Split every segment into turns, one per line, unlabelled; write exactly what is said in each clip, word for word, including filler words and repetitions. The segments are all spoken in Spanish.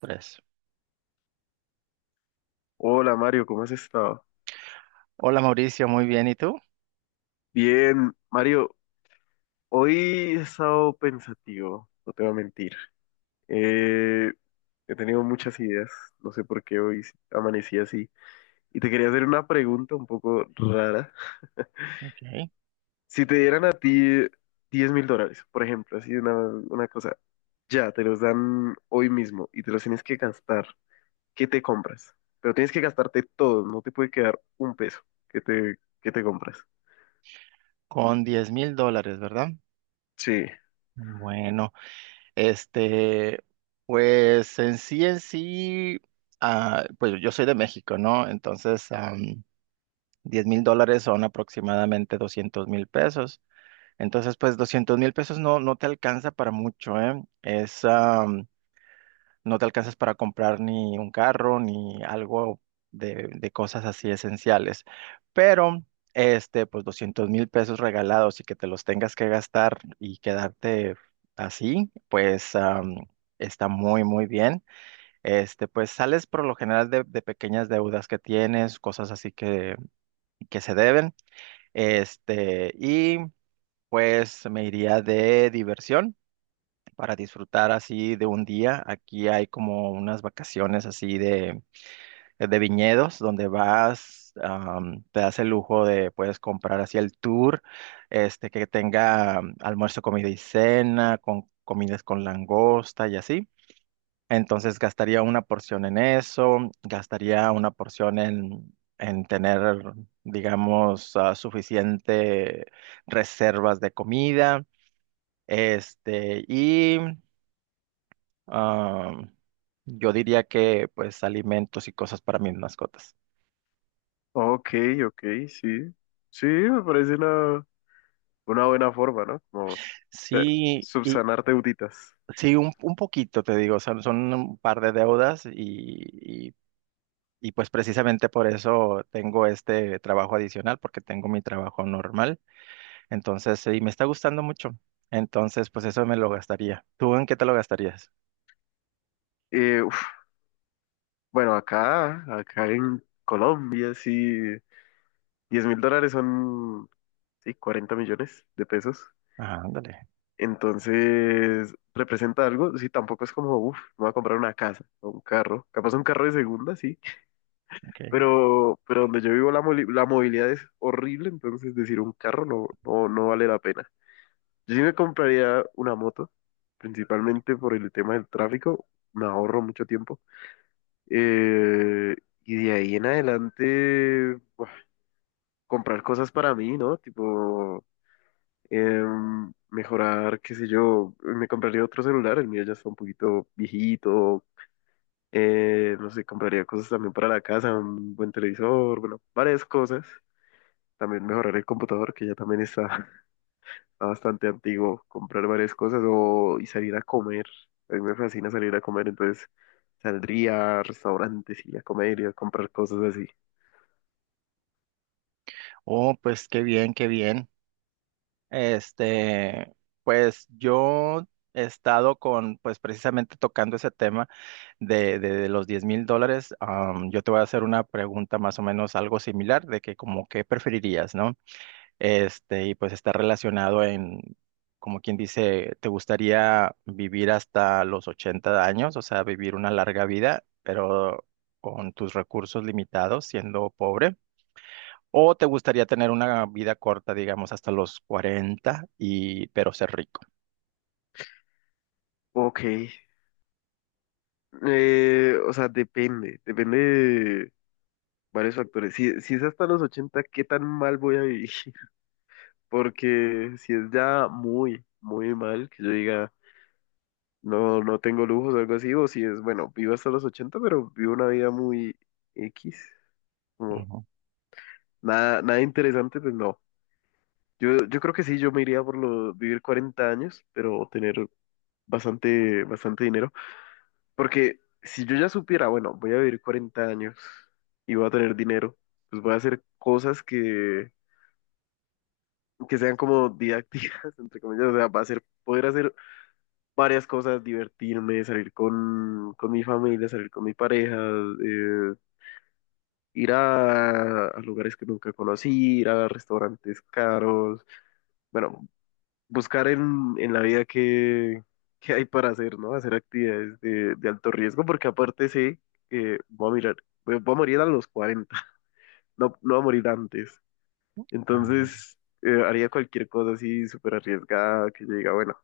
Tres.
Hola Mario, ¿cómo has estado?
Hola Mauricio, muy bien. ¿Y tú?
Bien, Mario, hoy he estado pensativo, no te voy a mentir. Eh, He tenido muchas ideas, no sé por qué hoy amanecí así. Y te quería hacer una pregunta un poco rara.
Ok.
Si te dieran a ti diez mil dólares, por ejemplo, así una, una cosa, ya te los dan hoy mismo y te los tienes que gastar, ¿qué te compras? Pero tienes que gastarte todo, no te puede quedar un peso. ¿Qué te, qué te compras?
Con diez mil dólares, ¿verdad?
Sí.
Bueno, este, pues en sí, en sí, ah, pues yo soy de México, ¿no? Entonces, am, diez mil dólares son aproximadamente doscientos mil pesos. Entonces, pues doscientos mil pesos no, no te alcanza para mucho, ¿eh? Es, no te alcanzas para comprar ni un carro ni algo de, de cosas así esenciales. Pero, este, pues doscientos mil pesos regalados y que te los tengas que gastar y quedarte así, pues am, está muy, muy bien. Este, pues sales por lo general de, de pequeñas deudas que tienes, cosas así que, que se deben. Este, y pues me iría de diversión para disfrutar así de un día. Aquí hay como unas vacaciones así de, de viñedos donde vas, am, te das el lujo de, puedes comprar así el tour, este, que tenga am, almuerzo, comida y cena, con comidas con langosta y así. Entonces gastaría una porción en eso, gastaría una porción en, en tener, digamos, ah, suficiente reservas de comida. Este, y Ah, yo diría que pues alimentos y cosas para mis mascotas.
Ok, ok, sí. Sí, me parece la, una buena forma, ¿no? Como te-
Sí, y
subsanar deuditas.
sí, un, un poquito te digo, son, son un par de deudas y, y, y pues precisamente por eso tengo este trabajo adicional, porque tengo mi trabajo normal. Entonces, y me está gustando mucho. Entonces, pues eso me lo gastaría. ¿Tú en qué te lo gastarías?
Eh, uf, bueno, acá, acá en Colombia, sí, diez mil dólares son, sí, cuarenta millones de pesos.
Ah, ándale.
Entonces, representa algo, sí, tampoco es como, uf, me voy a comprar una casa o un carro, capaz un carro de segunda, sí,
Ok.
pero, pero donde yo vivo la, moli- la movilidad es horrible, entonces decir un carro no, no, no vale la pena. Yo sí me compraría una moto, principalmente por el tema del tráfico, me ahorro mucho tiempo. Eh, y de ahí en adelante, buah, comprar cosas para mí, ¿no? Tipo, em, mejorar, qué sé yo, me compraría otro celular, el mío ya está un poquito viejito. Eh, no sé, compraría cosas también para la casa, un buen televisor, bueno, varias cosas. También mejorar el computador, que ya también está bastante antiguo, comprar varias cosas o, y salir a comer. A mí me fascina salir a comer, entonces saldría a restaurantes y a comer y a comprar cosas así.
Oh, pues qué bien, qué bien. Este, pues yo he estado con, pues precisamente tocando ese tema de, de- de los diez mil dólares. Am, yo te voy a hacer una pregunta más o menos algo similar de que como qué preferirías, ¿no? Este, y pues está relacionado en, como quien dice, ¿te gustaría vivir hasta los ochenta años? O sea, vivir una larga vida, pero con tus recursos limitados, siendo pobre. ¿O te gustaría tener una vida corta, digamos, hasta los cuarenta y pero ser rico?
Ok, eh, o sea, depende, depende de varios factores. Si, si es hasta los ochenta, ¿qué tan mal voy a vivir? Porque si es ya muy, muy mal, que yo diga, no, no tengo lujos o algo así, o si es, bueno, vivo hasta los ochenta pero vivo una vida muy X, como
Ujú.
nada, nada interesante, pues no. Yo, yo creo que sí, yo me iría por lo, vivir cuarenta años, pero tener bastante, bastante dinero. Porque si yo ya supiera, bueno, voy a vivir cuarenta años y voy a tener dinero, pues voy a hacer cosas que, que sean como didácticas, entre comillas. O sea, va a ser poder hacer varias cosas, divertirme, salir con, con mi familia, salir con mi pareja, eh, ir a, a lugares que nunca conocí, ir a restaurantes caros. Bueno, buscar en, en la vida qué, qué hay para hacer, ¿no? Hacer actividades de, de alto riesgo, porque aparte sé que voy a mirar, voy, voy a morir a los cuarenta no, no voy a morir antes.
Ah,
Entonces, eh, haría cualquier cosa así súper arriesgada que yo diga, bueno,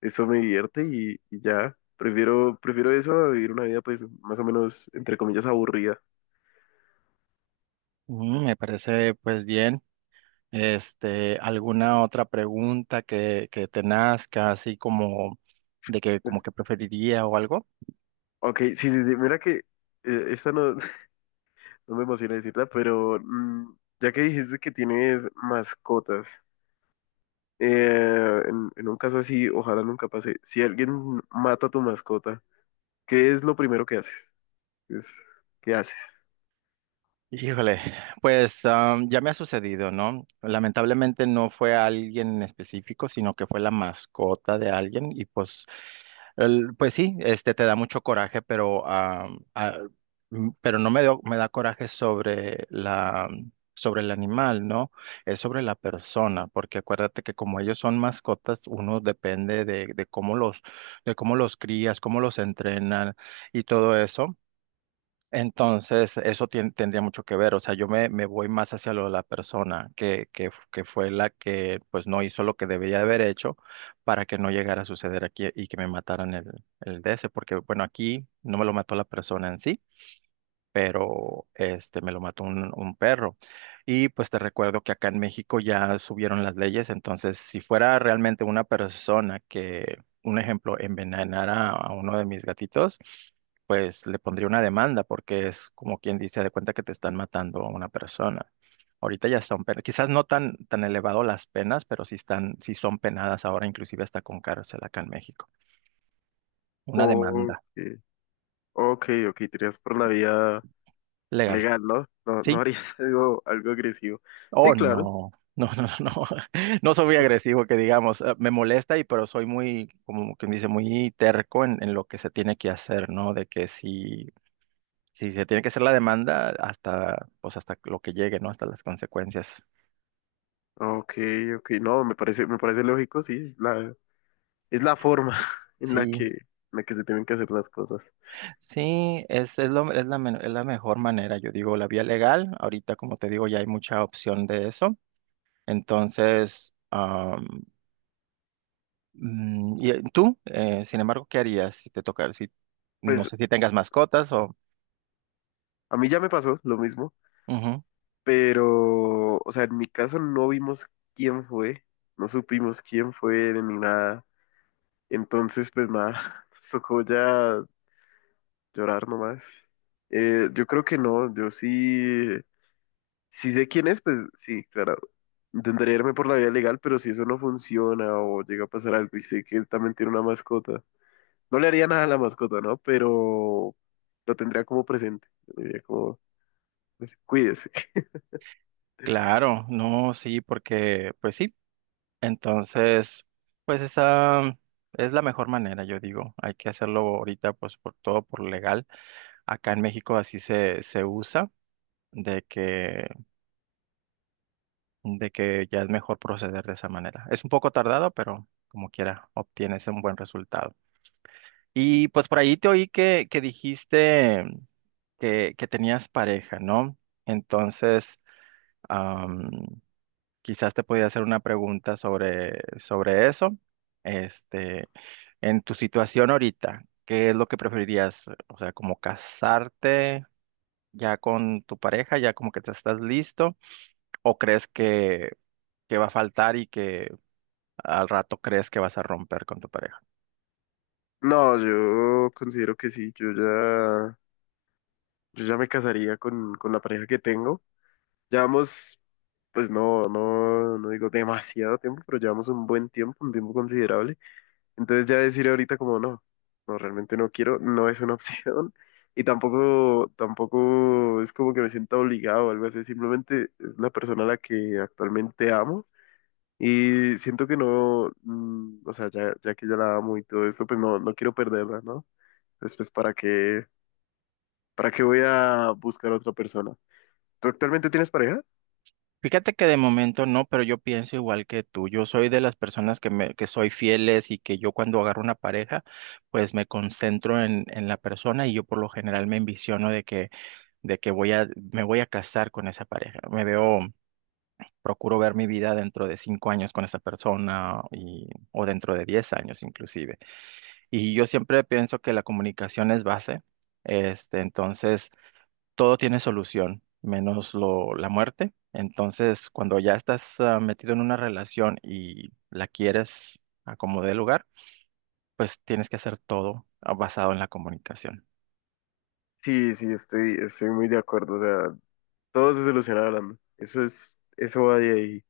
eso me divierte y, y ya. Prefiero, prefiero eso a vivir una vida, pues, más o menos, entre comillas, aburrida.
mm, Me parece pues bien. Este, ¿alguna otra pregunta que, que te nazca, así como de que como
Pues,
que preferiría o algo?
ok, sí, sí, sí, mira que eh, esta no, no me emociona decirla, pero mm, ya que dijiste que tienes mascotas, eh, en, en un caso así, ojalá nunca pase. Si alguien mata a tu mascota, ¿qué es lo primero que haces? ¿Qué es, qué haces?
Híjole, pues am, ya me ha sucedido, ¿no? Lamentablemente no fue alguien en específico, sino que fue la mascota de alguien y pues, el- pues sí, este te da mucho coraje, pero am, ah, m- pero no me dio- me da coraje sobre la sobre el animal, ¿no? Es sobre la persona, porque acuérdate que como ellos son mascotas, uno depende de, de cómo los de cómo los crías, cómo los entrenan y todo eso. Entonces, eso tien- tendría mucho que ver, o sea, yo me, me voy más hacia lo de la persona que, que, f- que fue la que pues no hizo lo que debería de haber hecho para que no llegara a suceder aquí y que me mataran el, el D S, porque bueno, aquí no me lo mató la persona en sí, pero este me lo mató un, un perro. Y pues te recuerdo que acá en México ya subieron las leyes, entonces si fuera realmente una persona que, un ejemplo, envenenara a uno de mis gatitos, pues le pondría una demanda porque es como quien dice, de cuenta que te están matando a una persona. Ahorita ya son penas, quizás no tan, tan elevado las penas, pero sí están, sí son penadas ahora, inclusive hasta con cárcel acá en México. Una
O,
demanda
eh, ok, ok, tiras por la vía
legal.
legal, ¿no? No, no
Sí,
harías algo, algo agresivo. Sí,
oh,
claro.
no, no, no, no, no no soy muy agresivo, que digamos. Eh, me molesta y pero soy muy, como quien dice, muy terco en, en lo que se tiene que hacer, ¿no? De que si, si se tiene que hacer la demanda, hasta, pues hasta lo que llegue, ¿no? Hasta las consecuencias.
Ok, ok, no, me parece, me parece lógico, sí, es la, es la forma en la
Sí,
que, en la que se tienen que hacer las cosas.
sí, es, es, lo- es la, men- es la mejor manera, yo digo, la vía legal, ahorita como te digo, ya hay mucha opción de eso, entonces, am, mm, ¿y eh, tú, eh, sin embargo, qué harías si te tocara, si, no
Pues
sé si tengas mascotas o...
a mí ya me pasó lo mismo.
Ujú.
Pero, o sea, en mi caso no vimos quién fue, no supimos quién fue ni nada. Entonces, pues nada, nos tocó ya llorar nomás. Eh, yo creo que no, yo sí, sí sé quién es, pues sí, claro. Intentaré irme por la vía legal, pero si eso no funciona o llega a pasar algo y sé que él también tiene una mascota, no le haría nada a la mascota, ¿no? Pero lo tendría como presente. Le diría como, pues, cuídese.
Claro, no, sí, porque, pues sí, entonces, pues esa es la mejor manera, yo digo, hay que hacerlo ahorita, pues por todo, por legal. Acá en México así se, se usa, de que, de que ya es mejor proceder de esa manera. Es un poco tardado, pero como quiera, obtienes un buen resultado. Y pues por ahí te oí que, que dijiste que, que tenías pareja, ¿no? Entonces, quizás te podía hacer una pregunta sobre, sobre eso. Este, en tu situación ahorita, ¿qué es lo que preferirías? O sea, como casarte ya con tu pareja, ya como que te estás listo, o crees que, que va a faltar y que al rato crees que vas a romper con tu pareja.
No, yo considero que sí, yo ya. Yo ya me casaría con, con la pareja que tengo. Llevamos, pues no, no, no digo demasiado tiempo, pero llevamos un buen tiempo, un tiempo considerable. Entonces ya decir ahorita como no, no, realmente no quiero, no es una opción. Y tampoco, tampoco es como que me sienta obligado o algo así. Simplemente es una persona a la que actualmente amo. Y siento que no, mm, o sea, ya, ya que ya la amo y todo esto, pues no, no quiero perderla, ¿no? Entonces, pues, ¿para qué, para qué voy a buscar a otra persona? ¿Tú actualmente tienes pareja?
Fíjate que de momento no, pero yo pienso igual que tú. Yo soy de las personas que me, que soy fieles y que yo cuando agarro una pareja, pues me concentro en, en la persona y yo por lo general me envisiono de que de que voy a, me voy a casar con esa pareja. Me veo, procuro ver mi vida dentro de cinco años con esa persona y, o dentro de diez años inclusive. Y yo siempre pienso que la comunicación es base. Este, entonces, todo tiene solución, menos lo, la muerte. Entonces, cuando ya estás ah, metido en una relación y la quieres a como dé lugar, pues tienes que hacer todo ah, basado en la comunicación.
Sí, sí, estoy, estoy muy de acuerdo. O sea, todo se soluciona hablando. Eso es, eso va de ahí.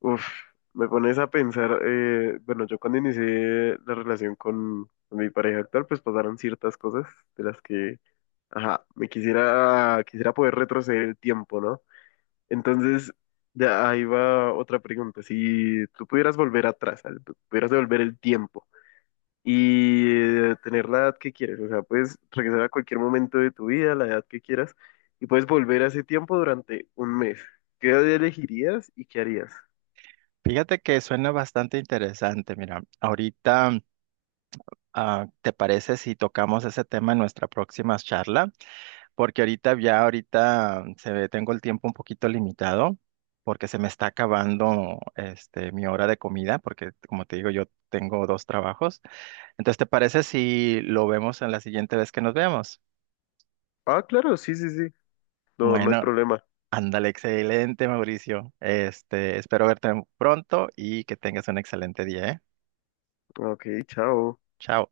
Uf, me pones a pensar, eh, bueno, yo cuando inicié la relación con, con mi pareja actual, pues pasaron ciertas cosas de las que, ajá, me quisiera, quisiera poder retroceder el tiempo, ¿no? Entonces, de ahí va otra pregunta. Si tú pudieras volver atrás, al- pudieras devolver el tiempo, y eh, tener la edad que quieres. O sea, puedes regresar a cualquier momento de tu vida, la edad que quieras, y puedes volver a ese tiempo durante un mes. ¿Qué edad elegirías y qué harías?
Fíjate que suena bastante interesante. Mira, ahorita Ah, ¿te parece si tocamos ese tema en nuestra próxima charla? Porque ahorita ya ahorita se ve, tengo el tiempo un poquito limitado porque se me está acabando este mi hora de comida porque como te digo yo tengo dos trabajos. Entonces, ¿te parece si lo vemos en la siguiente vez que nos veamos?
Ah, claro, sí, sí, sí. No, no hay
Bueno,
problema.
ándale, excelente, Mauricio. Este, espero verte pronto y que tengas un excelente día, ¿eh?
Ok, chao.
Chao.